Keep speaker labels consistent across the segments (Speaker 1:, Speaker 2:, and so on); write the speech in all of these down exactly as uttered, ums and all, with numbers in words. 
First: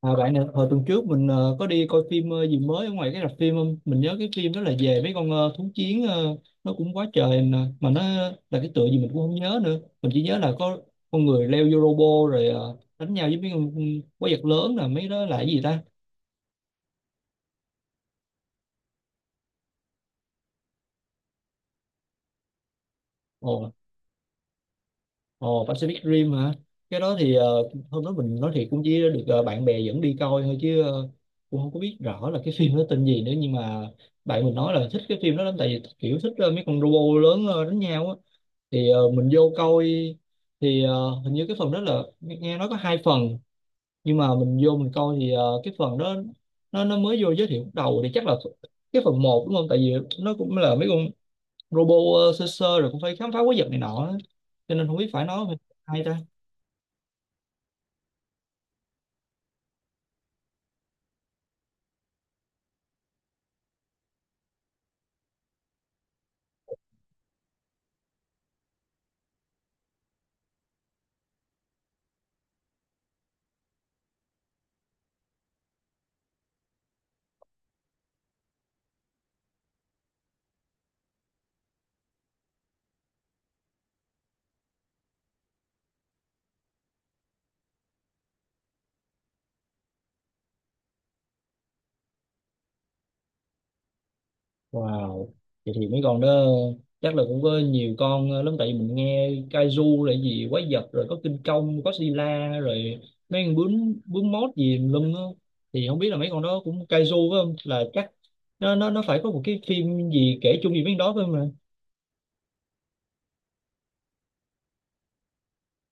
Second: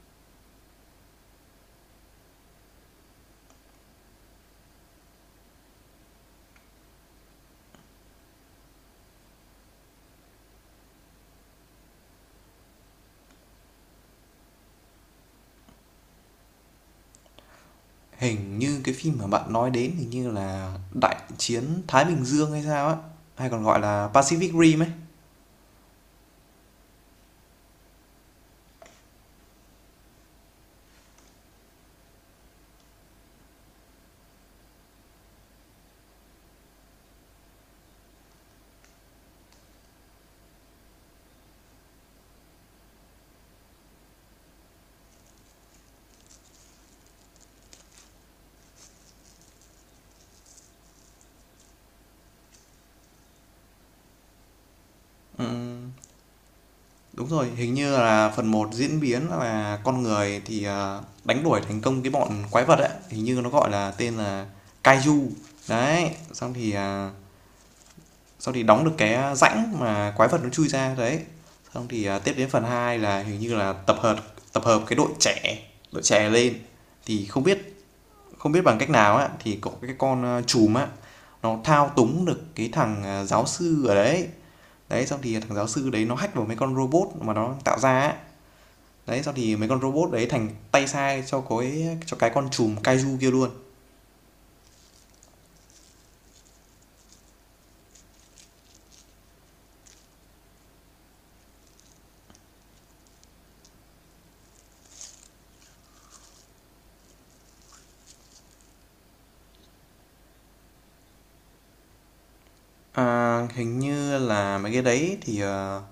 Speaker 1: À, bạn nè, hồi tuần trước mình ờ, có đi coi phim ờ, gì mới ở ngoài cái rạp phim không? Mình nhớ cái phim đó là về mấy con ờ, thú chiến ờ, nó cũng quá trời nè. Mà nó là cái tựa gì mình cũng không nhớ nữa. Mình chỉ nhớ là có con người leo vô robot rồi ờ, đánh nhau với mấy con quái vật lớn, là mấy đó là cái gì ta?
Speaker 2: Hình như cái phim mà bạn nói đến hình như là Đại chiến Thái Bình Dương hay sao á, hay còn
Speaker 1: Ồ,
Speaker 2: gọi là Pacific Rim ấy.
Speaker 1: ồ Pacific Rim hả? Cái đó thì ờ, hôm đó mình nói thiệt cũng chỉ được ờ, bạn bè dẫn đi coi thôi, chứ ờ, cũng không có biết rõ là cái phim nó tên gì nữa, nhưng mà bạn mình nói là thích cái phim đó lắm, tại vì kiểu thích ờ, mấy con robot lớn ờ, đánh nhau á. Thì ờ, mình vô coi thì ờ, hình như cái phần đó là nghe nghe nói có hai phần, nhưng mà mình vô mình coi thì ờ, cái phần đó nó nó mới vô giới thiệu lúc đầu thì chắc là cái phần một đúng không, tại vì nó cũng là mấy con robot ờ, sơ sơ rồi cũng phải khám phá quái vật này nọ á. Cho nên không biết phải nói hay ta.
Speaker 2: Đúng rồi, hình như là phần một diễn biến là con người thì à, đánh đuổi thành công cái bọn quái vật ấy, hình như nó gọi là tên là Kaiju. Đấy, xong thì à, xong thì đóng được cái rãnh mà quái vật nó chui ra đấy. Xong thì à, tiếp đến phần hai là hình như là tập hợp tập hợp cái đội trẻ, đội trẻ lên thì không biết không biết bằng cách nào á, thì có cái con uh, trùm á, nó thao túng được cái thằng à, giáo sư ở đấy. Đấy xong thì thằng giáo sư đấy nó hack vào mấy con robot mà nó tạo ra á. Đấy xong thì mấy con robot đấy thành tay sai cho cái cho cái con trùm kaiju kia luôn.
Speaker 1: Wow, vậy thì mấy con đó chắc là cũng có nhiều con lắm, tại vì mình nghe Kaiju là gì, quái vật rồi có kinh công có sila rồi mấy con bướm bướm mốt gì lum á, thì không biết là mấy con đó cũng Kaiju phải không, là chắc nó nó nó phải có một cái phim gì kể chung gì với con đó phải không ạ?
Speaker 2: À, hình như là mấy cái đấy thì ờ,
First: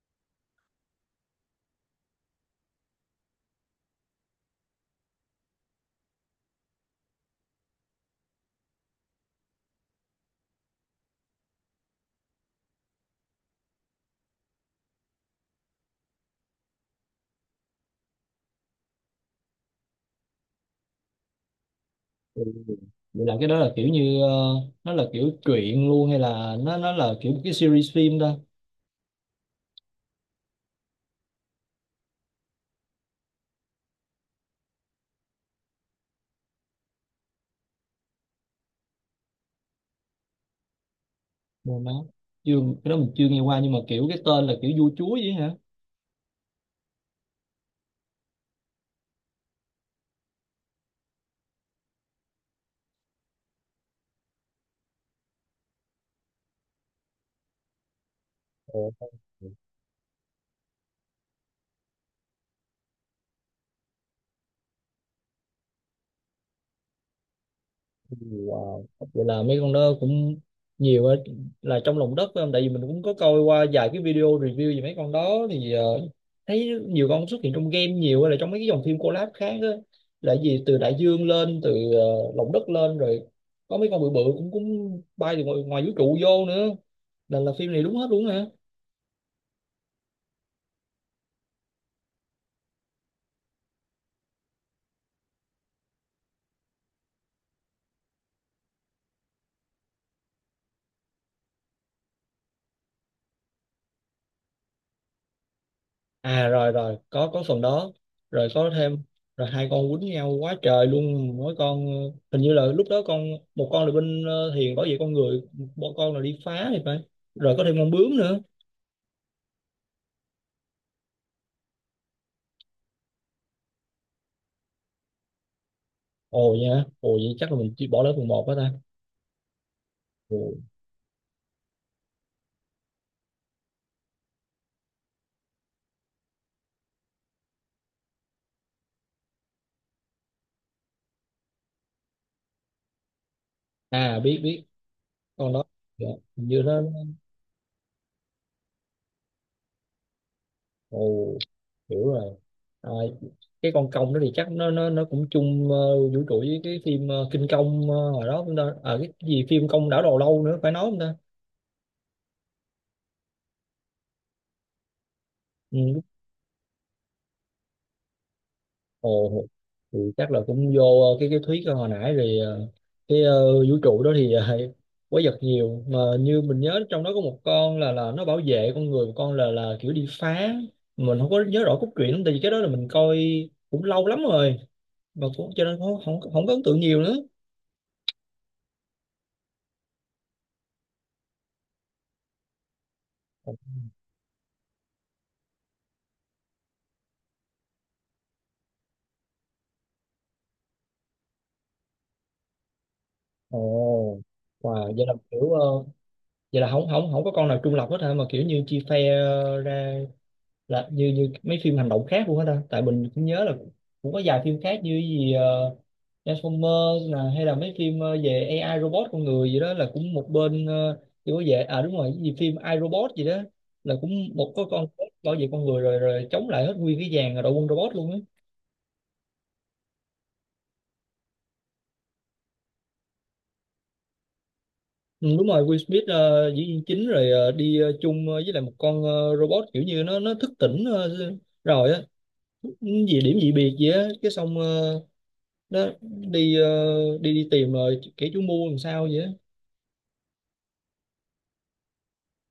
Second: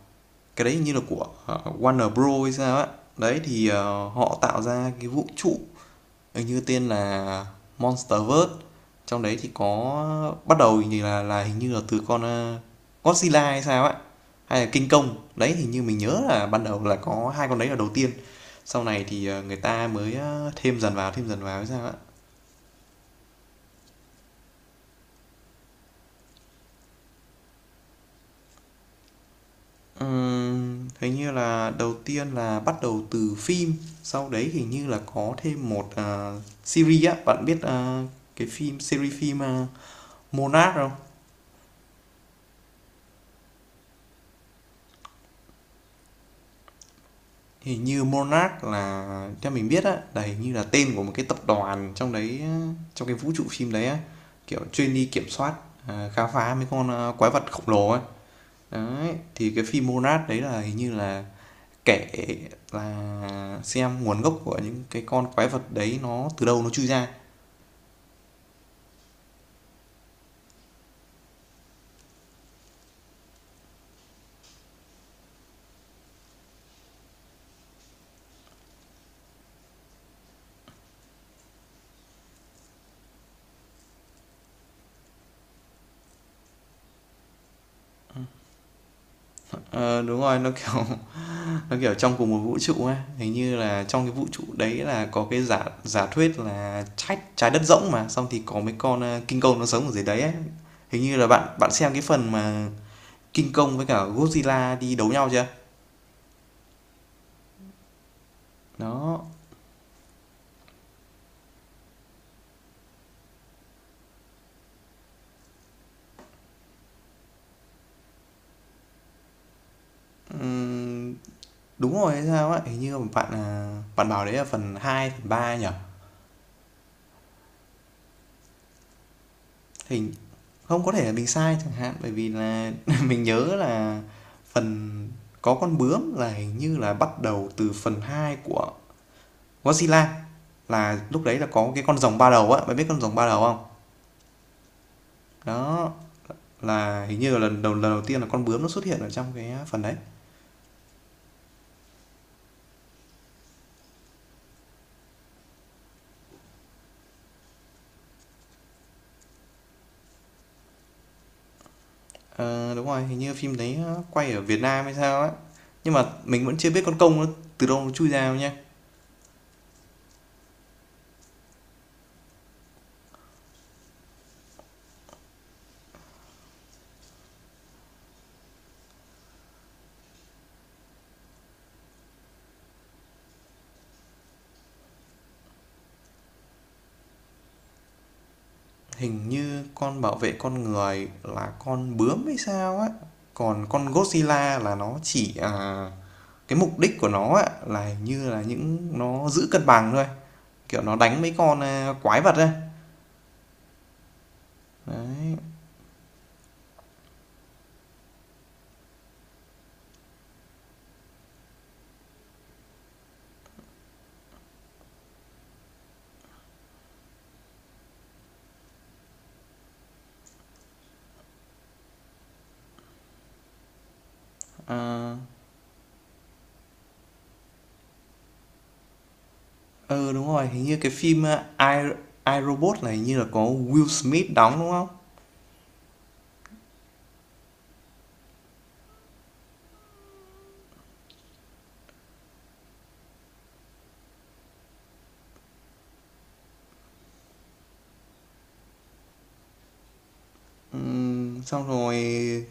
Speaker 2: cái đấy hình như là của ờ, Warner Bros hay sao á. Đấy thì ờ, họ tạo ra cái vũ trụ, hình như tên là Monsterverse. Trong đấy thì có bắt đầu thì là là hình như là từ con ờ, Godzilla hay sao ấy, hay là King Kong đấy. Hình như mình nhớ là ban đầu là có hai con đấy là đầu tiên, sau này thì ờ, người ta mới ờ, thêm dần vào thêm dần vào hay sao ạ.
Speaker 1: Ừ. Vậy là cái đó là kiểu như ờ, nó là kiểu truyện luôn, hay là nó nó là kiểu một cái series phim ta?
Speaker 2: Ừm, hình như là đầu tiên là bắt đầu từ phim, sau đấy hình như là có thêm một ờ, series á, bạn biết ờ, cái phim, series phim ờ, Monarch không?
Speaker 1: Mười má. Chưa, cái đó mình chưa nghe qua, nhưng mà kiểu cái tên là kiểu vua chúa vậy hả?
Speaker 2: Hình như Monarch là theo mình biết á, là hình như là tên của một cái tập đoàn trong đấy trong cái vũ trụ phim đấy á, kiểu chuyên đi kiểm soát, à, khám phá mấy con à, quái vật khổng lồ ấy.
Speaker 1: Ồ.
Speaker 2: Đấy, thì cái phim Monarch đấy là hình như là kể, là xem nguồn gốc của những cái con quái vật đấy nó từ đâu nó chui ra.
Speaker 1: Wow. Vậy là mấy con đó cũng nhiều á, là trong lòng đất phải không? Tại vì mình cũng có coi qua vài cái video review về mấy con đó thì ờ, thấy nhiều con xuất hiện trong game nhiều, hay là trong mấy cái dòng phim collab khác á, là gì từ đại dương lên, từ ờ, lòng đất lên, rồi có mấy con bự bự cũng cũng bay từ ngoài, ngoài vũ trụ vô nữa, là là phim này đúng hết luôn hả?
Speaker 2: Ờ, đúng rồi, nó kiểu nó kiểu trong cùng một vũ trụ ấy. Hình như là trong cái vũ trụ đấy là có cái giả giả thuyết là trái trái đất rỗng, mà xong thì có mấy con ờ, kinh công nó sống ở dưới đấy ấy. Hình như là bạn bạn xem cái phần mà kinh công với cả Godzilla đi đấu nhau chưa?
Speaker 1: À, rồi rồi có có phần đó. Rồi có thêm,
Speaker 2: Đó.
Speaker 1: rồi hai con quýnh nhau quá trời luôn, mỗi con ờ, hình như là lúc đó con, một con là bên ờ, Hiền bảo vệ con người, một con là đi phá thì phải. Rồi có thêm con bướm nữa.
Speaker 2: Ừm, đúng rồi hay sao ấy, hình như bạn à, bạn bảo đấy là phần hai, phần ba nhỉ.
Speaker 1: Ồ nha, ồ vậy chắc là mình chỉ bỏ lỡ phần một đó ta.
Speaker 2: hình
Speaker 1: Ồ.
Speaker 2: Không có thể là mình sai chẳng hạn, bởi vì là mình nhớ là phần có con bướm là hình như là bắt đầu từ phần hai của Godzilla, là lúc đấy là có cái con rồng ba đầu á, bạn biết con rồng ba đầu không?
Speaker 1: À, biết biết con đó.
Speaker 2: Đó
Speaker 1: Dạ, hình như nó nó-
Speaker 2: là hình như là lần đầu lần đầu tiên là con bướm nó xuất hiện ở trong cái phần đấy.
Speaker 1: Ồ, hiểu rồi. À, cái con công đó thì chắc nó nó nó cũng chung ờ, vũ trụ với cái phim ờ, Kinh Công ờ, hồi đó chúng ta, à cái gì phim Công đảo đầu lâu nữa phải nói không ta.
Speaker 2: Ờ, đúng rồi, hình như phim đấy quay ở Việt Nam hay sao á, nhưng
Speaker 1: Ừ.
Speaker 2: mà mình vẫn chưa biết con công nó từ đâu nó chui ra đâu nha.
Speaker 1: Ồ, thì chắc là cũng vô ờ, cái cái thuyết hồi nãy rồi, ờ, cái ờ, vũ trụ đó thì uh, quái vật nhiều, mà như mình nhớ trong đó có một con là là nó bảo vệ con người, một con là là kiểu đi phá. Mình không có nhớ rõ cốt truyện lắm, tại vì cái đó là mình coi cũng lâu lắm rồi, mà cũng cho nên không không, không có ấn tượng nhiều nữa.
Speaker 2: Hình như con bảo vệ con người là con bướm hay sao á, còn con Godzilla là nó chỉ à, cái mục đích của nó á, là hình như là những nó giữ cân bằng thôi, kiểu nó đánh mấy con à, quái vật ấy.
Speaker 1: Ồ, wow, vậy là kiểu ờ, vậy là không không không có con nào trung lập hết hả, mà kiểu như chia phe ờ, ra, là như như mấy phim hành động khác luôn hết ta. Tại mình cũng nhớ là cũng có vài phim khác như cái gì ờ, Transformer, là hay là mấy phim ờ, về a i robot con người gì đó là cũng một bên ờ, kiểu về, à đúng rồi cái gì phim a i robot gì đó là cũng một có con robot
Speaker 2: À,
Speaker 1: bảo vệ con người rồi rồi chống lại hết nguyên cái dàn đội quân robot luôn á.
Speaker 2: ờ, đúng rồi, hình như cái phim, a, I, I, Robot này hình như là có Will Smith đóng, đúng không?
Speaker 1: Ừ, đúng rồi. Will Smith ờ, diễn viên chính, rồi ờ, đi ờ, chung ờ, với lại một con ờ, robot, kiểu như nó nó thức tỉnh ờ, rồi á. Ừ, gì điểm dị biệt gì á cái, xong ờ, nó đi ờ, đi đi tìm rồi kẻ chủ mưu làm sao vậy á.
Speaker 2: Ừm, xong rồi,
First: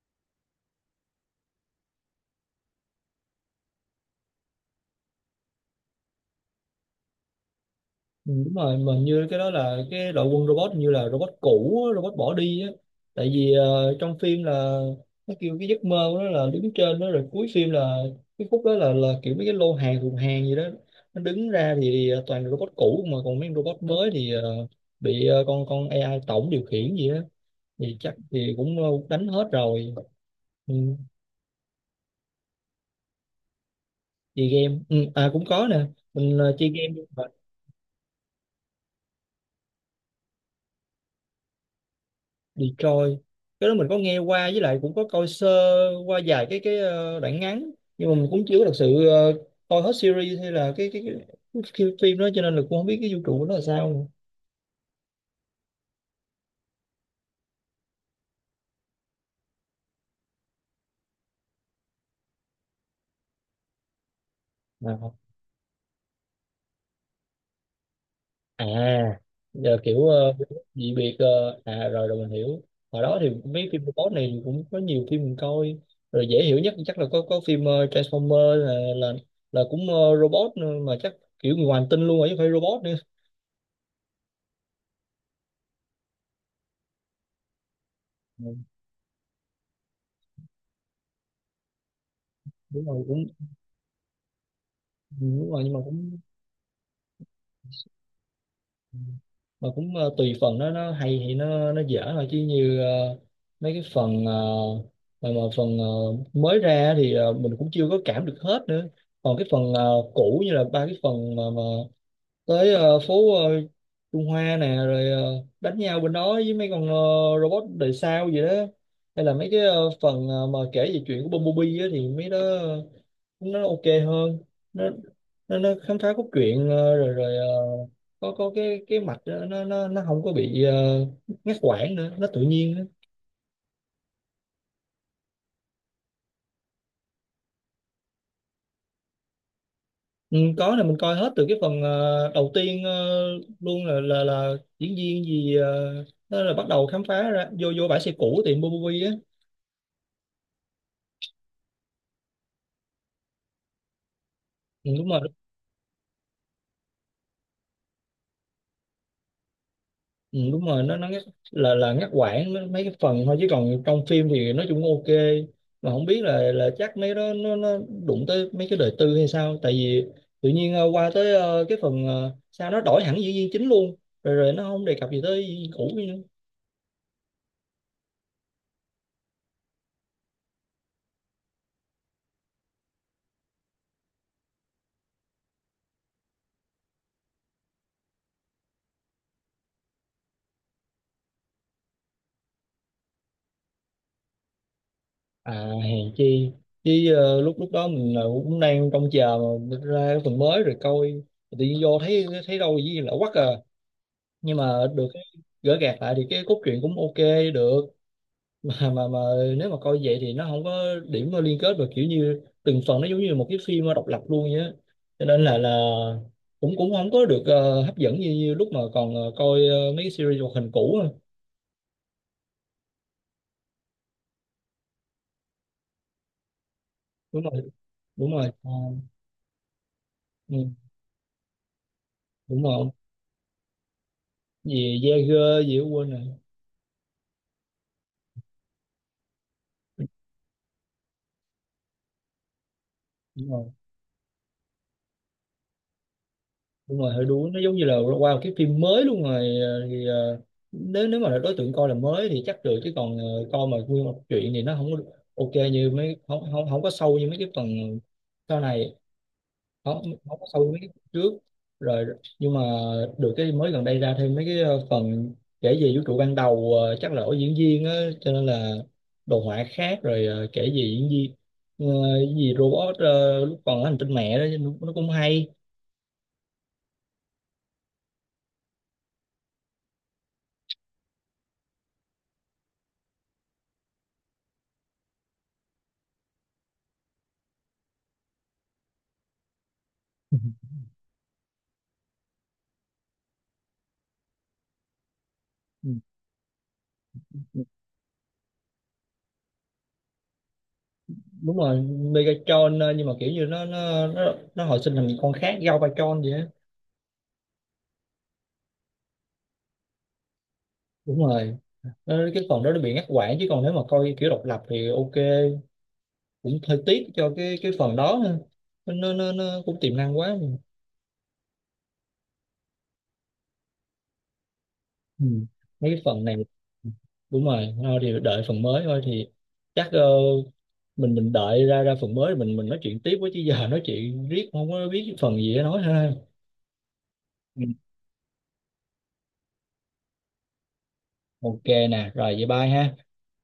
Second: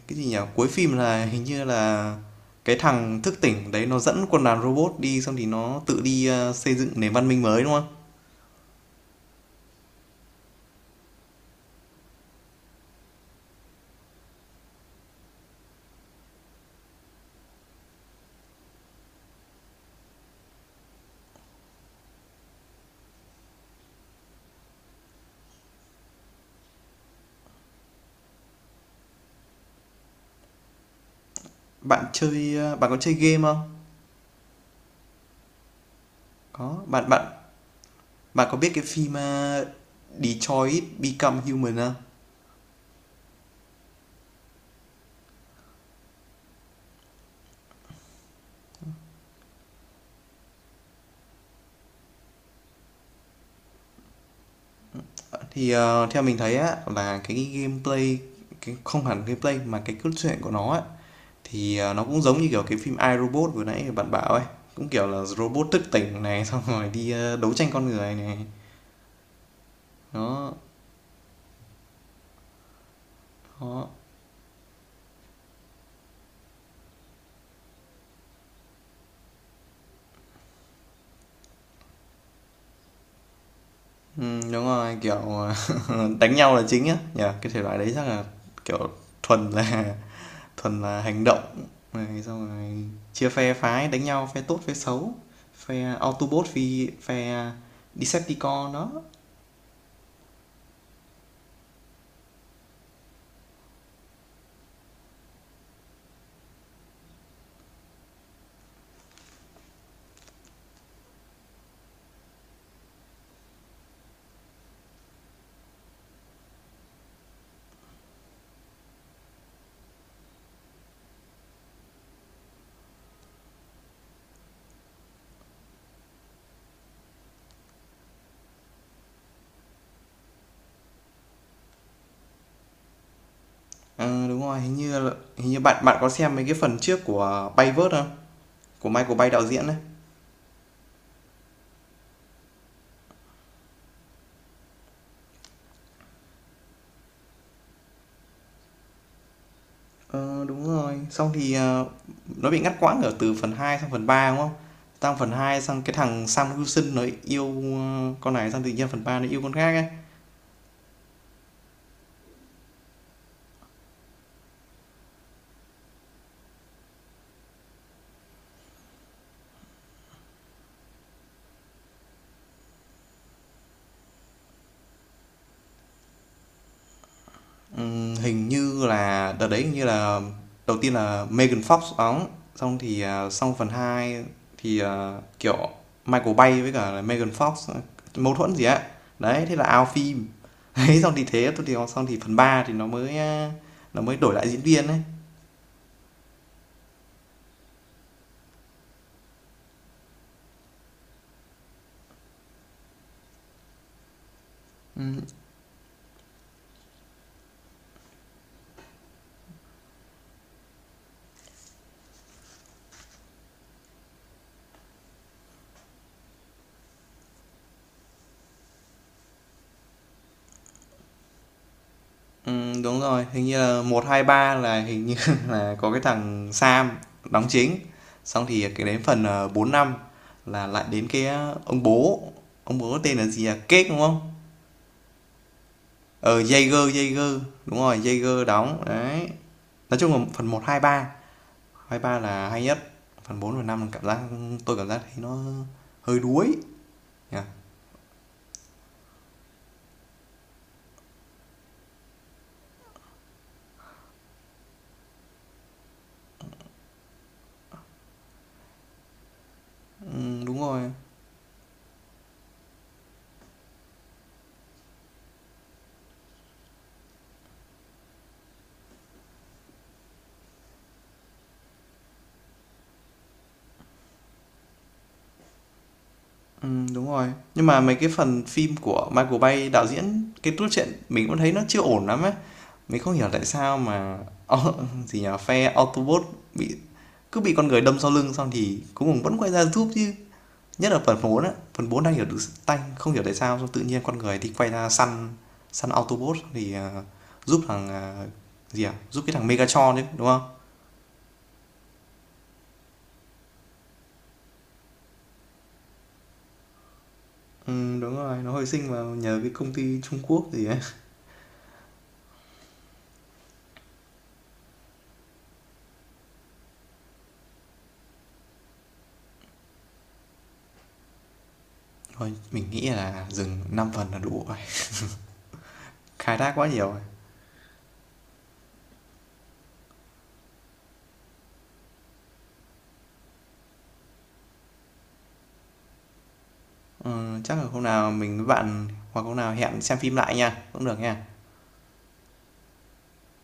Speaker 2: cái gì nhỉ? Cuối phim là hình như là cái thằng thức tỉnh đấy nó dẫn quân đoàn robot đi, xong thì nó tự đi ờ, xây dựng nền văn minh mới đúng không?
Speaker 1: Ừ, đúng rồi, mà như cái đó là cái đội quân robot, như là robot cũ á, robot bỏ đi á, tại vì ờ, trong phim là nó kêu cái giấc mơ của nó là đứng trên đó. Rồi cuối phim là cái khúc đó là là kiểu mấy cái lô hàng thùng hàng gì đó nó đứng ra, thì ờ, toàn là robot cũ, mà còn mấy con robot mới thì ờ, bị ờ, con con a i tổng điều khiển gì đó, thì chắc thì cũng ờ, đánh hết rồi. Ừ,
Speaker 2: Bạn chơi ờ, bạn có chơi game không?
Speaker 1: chơi game. Ừ, à cũng có nè, mình ờ, chơi
Speaker 2: Có,
Speaker 1: game.
Speaker 2: bạn bạn bạn có biết cái phim ờ, Detroit Become Human không?
Speaker 1: Detroit, cái đó mình có nghe qua, với lại cũng có coi sơ qua vài cái cái ờ, đoạn ngắn, nhưng mà mình cũng chưa có thật sự ờ, coi hết series hay là cái cái, cái, cái phim đó, cho nên là cũng không biết cái vũ trụ của nó là sao nữa.
Speaker 2: Thì ờ, theo mình thấy á là cái gameplay cái không hẳn gameplay mà cái cốt truyện của nó á. Thì, ờ, nó cũng giống như, kiểu, cái phim I, Robot vừa nãy bạn bảo ấy, cũng, kiểu
Speaker 1: Mà-
Speaker 2: là, robot thức tỉnh này, xong rồi đi, à, đấu tranh con người này.
Speaker 1: À, giờ kiểu ờ,
Speaker 2: Đó,
Speaker 1: dị biệt ờ, à rồi rồi mình hiểu. Hồi đó thì mấy phim
Speaker 2: đó,
Speaker 1: robot này cũng có nhiều phim mình coi, rồi dễ hiểu nhất chắc là có có phim ờ, Transformer, là là là cũng ờ, robot nữa, mà chắc kiểu người ngoài hành tinh luôn rồi chứ không phải robot nữa.
Speaker 2: ừm, đúng rồi, kiểu, ờ, đánh nhau là chính á nhỉ? Cái thể loại đấy chắc là,
Speaker 1: Ừ,
Speaker 2: kiểu, thuần là thuần là hành động này, xong
Speaker 1: đúng
Speaker 2: rồi
Speaker 1: rồi cũng.
Speaker 2: chia phe phái đánh nhau, phe tốt, phe xấu,
Speaker 1: Ừ, đúng rồi, nhưng mà
Speaker 2: phe
Speaker 1: cũng
Speaker 2: Autobot phi phe Decepticon đó.
Speaker 1: mà cũng ờ, tùy phần, nó nó hay thì nó nó dở thôi, chứ như ờ, mấy cái phần ờ, mà, mà phần ờ, mới ra thì ờ, mình cũng chưa có cảm được hết nữa. Còn cái phần ờ, cũ như là ba cái phần mà, mà tới ờ, phố ờ, Trung Hoa nè, rồi ờ, đánh nhau bên đó với mấy con ờ, robot đời sao gì đó, hay là mấy cái ờ, phần ờ, mà kể về chuyện của Bumblebee á, thì mấy đó nó ok hơn. Nó nó, nó khám phá cốt truyện ờ, rồi rồi ờ, có có cái cái mạch đó, nó nó nó không có bị ờ, ngắt quãng nữa, nó tự nhiên nữa.
Speaker 2: Ờ, đúng rồi, hình như hình như bạn bạn có xem mấy cái phần trước của Bayverse không? Của Michael Bay đạo diễn đấy.
Speaker 1: Ừ, có, là mình coi hết từ cái phần ờ, đầu tiên ờ, luôn, là là là diễn viên gì ờ, nó là bắt đầu khám phá ra, vô vô bãi xe cũ tiệm Bobovi á.
Speaker 2: Ờ, đúng rồi. Xong thì, ờ, nó bị ngắt quãng ở từ phần hai sang phần ba đúng không?
Speaker 1: Ừ, đúng
Speaker 2: Sang
Speaker 1: rồi.
Speaker 2: phần hai sang cái thằng Sam Wilson nó yêu, ơ, con này, sang tự nhiên phần ba nó yêu con khác ấy.
Speaker 1: Ừ, đúng rồi, nó nó ngắt, là là ngắt quãng nó- mấy cái phần thôi, chứ còn trong phim thì nói chung ok. Mà không biết là là chắc mấy đó nó nó đụng tới mấy cái đời tư hay sao, tại vì tự nhiên ờ, qua tới ờ, cái phần ờ, sao nó đổi hẳn diễn viên chính luôn, rồi rồi nó không đề cập gì tới diễn viên cũ nữa.
Speaker 2: Ừm, hình như là đợt đấy hình như là đầu tiên là Megan Fox đóng, xong thì, à, xong phần hai thì, ờ, kiểu Michael Bay với cả là Megan Fox ờ, mâu thuẫn gì á. Đấy, thế là out phim. Đấy, xong thì thế, xong thì xong thì phần ba thì nó mới, a, nó mới đổi lại diễn viên ấy.
Speaker 1: À hèn chi, chứ ờ, lúc lúc đó mình ờ, cũng đang trông chờ mà ra cái phần mới rồi coi, tự nhiên vô thấy thấy đâu gì lạ quắc à. Nhưng mà được cái gỡ gạc lại thì cái cốt truyện cũng ok được. Mà mà mà nếu mà coi vậy thì nó không có điểm mà liên kết, và kiểu như từng phần nó giống như một cái phim độc lập luôn vậy á, cho nên là là cũng cũng không có được ờ, hấp dẫn như, như lúc mà còn ờ, coi ờ, mấy cái series hoạt hình cũ á.
Speaker 2: Ừm, đúng rồi, hình như là một, hai, ba là hình như là có cái thằng Sam
Speaker 1: Đúng
Speaker 2: đóng
Speaker 1: rồi,
Speaker 2: chính.
Speaker 1: đúng
Speaker 2: Xong
Speaker 1: rồi.
Speaker 2: thì
Speaker 1: Ờ,
Speaker 2: cái đến phần, ờ, bốn, năm
Speaker 1: ừ,
Speaker 2: là lại đến cái, a, ông bố,
Speaker 1: đúng
Speaker 2: ông
Speaker 1: rồi.
Speaker 2: bố tên là gì, à Cake, đúng không?
Speaker 1: Gì Jaeger gì đó quên rồi.
Speaker 2: Ờ, Jaeger, Jaeger, đúng rồi, Jaeger đóng, đấy. Nói chung là phần một hai ba, hai ba là hay nhất. Phần
Speaker 1: Đúng
Speaker 2: bốn và
Speaker 1: rồi,
Speaker 2: năm, cảm giác tôi cảm giác thấy nó hơi đuối
Speaker 1: đúng rồi, hơi
Speaker 2: nhỉ?
Speaker 1: đuối, nó giống như là qua một cái phim mới luôn rồi, ờ, thì ờ, nếu nếu mà đối tượng coi là mới thì chắc được, chứ còn ờ, coi mà nguyên một chuyện thì nó không có ok như mấy, không không không có sâu như mấy cái phần sau này. Không không
Speaker 2: Ừm,
Speaker 1: có
Speaker 2: đúng
Speaker 1: sâu như mấy cái
Speaker 2: rồi.
Speaker 1: phần trước rồi. Nhưng mà được cái mới gần đây ra thêm mấy cái ờ, phần kể về vũ trụ ban đầu, ờ, chắc là ở diễn viên á, cho nên là đồ họa khác. Rồi ờ, kể về diễn viên ờ, cái gì robot ờ, lúc còn ở hành tinh mẹ đó nó, nó cũng hay.
Speaker 2: Ừm, đúng rồi. Nhưng mà mấy cái phần phim của Michael Bay đạo diễn, cái cốt truyện mình cũng thấy nó chưa ổn lắm ấy. Mình không hiểu tại sao mà au- gì nhỉ, phe Autobot bị cứ bị con người đâm sau lưng, xong thì cuối cùng vẫn quay ra giúp chứ. Nhất là phần bốn á, phần bốn đang hiểu được tanh, không hiểu tại sao xong tự nhiên con người thì quay ra săn săn Autobot, thì ờ, giúp
Speaker 1: Ừ.
Speaker 2: thằng ờ, gì à, giúp cái thằng Megatron đấy, đúng không?
Speaker 1: Đúng rồi. Megatron ờ, nhưng mà kiểu như nó nó nó, nó hồi sinh thành con khác Gao Galvatron vậy á.
Speaker 2: Ừ, đúng rồi, nó hồi sinh vào nhờ cái công ty Trung Quốc gì ấy.
Speaker 1: Đúng rồi. Ờ, cái phần đó nó bị ngắt quãng, chứ còn nếu mà coi kiểu độc lập thì ok. Cũng hơi tiếc cho cái cái phần đó ha. nó nó nó cũng tiềm năng quá.
Speaker 2: Thôi, mình nghĩ là dừng năm phần là đủ rồi.
Speaker 1: Ừ. Mấy cái phần này.
Speaker 2: Khai thác quá nhiều rồi.
Speaker 1: Đúng rồi, thôi thì đợi phần mới thôi, thì chắc ờ, mình mình đợi ra ra phần mới mình mình nói chuyện tiếp với, chứ giờ nói chuyện riết không có biết phần gì để nói ha.
Speaker 2: Ờ, chắc
Speaker 1: Ừ.
Speaker 2: là hôm nào mình với bạn hoặc hôm nào hẹn xem phim lại nha, cũng được nha.
Speaker 1: Ok nè, rồi vậy bye ha.